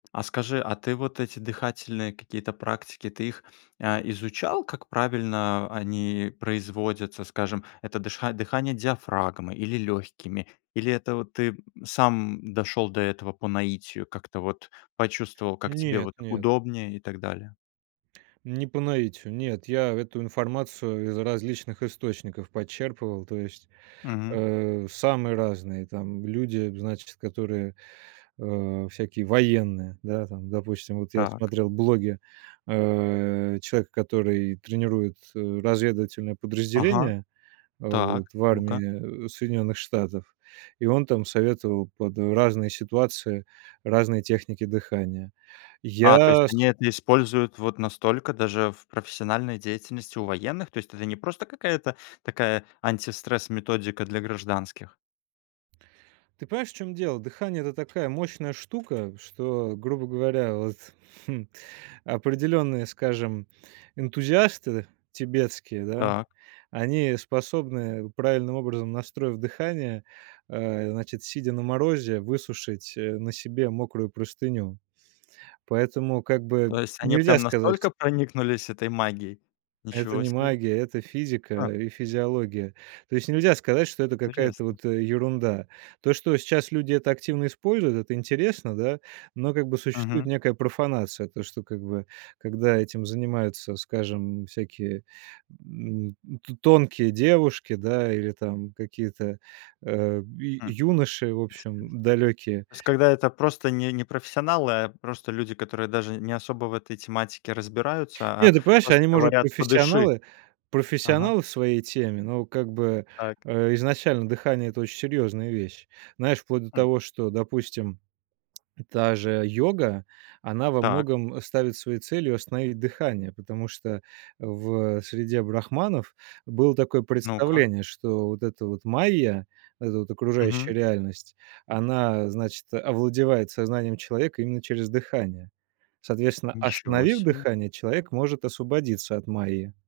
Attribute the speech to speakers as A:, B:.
A: А скажи, а ты вот эти дыхательные какие-то практики, ты их, э, изучал, как правильно они производятся? Скажем, это дыша дыхание диафрагмой или лёгкими, или это вот ты, м, сам дошёл до этого по наитию, как-то вот почувствовал, как тебе
B: Нет,
A: вот
B: нет.
A: удобнее и так далее?
B: Не по наитию, нет, я эту информацию из различных источников почерпывал. То есть,
A: Мгм.
B: э, самые разные там люди, значит, которые, э, всякие военные. Да, там, допустим, вот я
A: Так.
B: смотрел блоги, э, человека, который тренирует, э, разведывательное
A: Ага.
B: подразделение, э, вот
A: Так,
B: в
A: ну-ка.
B: армии Соединённых Штатов, и он там советовал под разные ситуации разные техники дыхания.
A: А, то есть
B: Я с
A: они это используют вот настолько даже в профессиональной деятельности у военных? То есть это не просто какая-то такая антистресс-методика для гражданских.
B: Ты понимаешь, в чём дело? Дыхание- это такая мощная штука, что, грубо говоря, вот, хм, определённые, скажем, энтузиасты тибетские, да,
A: Так.
B: они способны, правильным образом настроив дыхание, э, значит, сидя на морозе, высушить, э, на себе мокрую простыню. Поэтому, как бы,
A: То есть они
B: нельзя
A: прям
B: сказать
A: настолько проникнулись этой магией.
B: Это
A: Ничего
B: не
A: себе.
B: магия, это физика
A: Ха.
B: и физиология. То есть нельзя сказать, что это какая-то
A: Интересно.
B: вот, э, ерунда. То, что сейчас люди это активно используют,- это интересно, да, но как бы существует
A: Мгм.
B: некая профанация. То, что, как бы, когда этим занимаются, скажем, всякие, м, то тонкие девушки, да, или там какие-то, э, ю
A: М.
B: юноши, в
A: Интересно.
B: общем, далёкие.
A: То есть когда это просто не не профессионалы, а просто люди, которые даже не особо в этой тематике разбираются,
B: Нет,
A: а
B: ты понимаешь,
A: просто
B: они, может
A: говорят:
B: быть,
A: "Подыши".
B: профессионалы
A: Ага.
B: профессионалы в своей теме, но, как бы,
A: Так.
B: э, изначально дыхание- это очень серьезная вещь. Знаешь, вплоть до
A: Хм.
B: того, что, допустим, та же йога, она во
A: Так.
B: многом ставит своей целью остановить дыхание, потому что в, э, среде брахманов было такое
A: Ну-ка.
B: представление, что вот эта вот Майя, вот эта вот
A: Мгм.
B: окружающая реальность, она, значит, овладевает сознанием человека именно через дыхание. Соответственно,
A: Ничего
B: остановив
A: себе.
B: дыхание, человек может освободиться от Майи.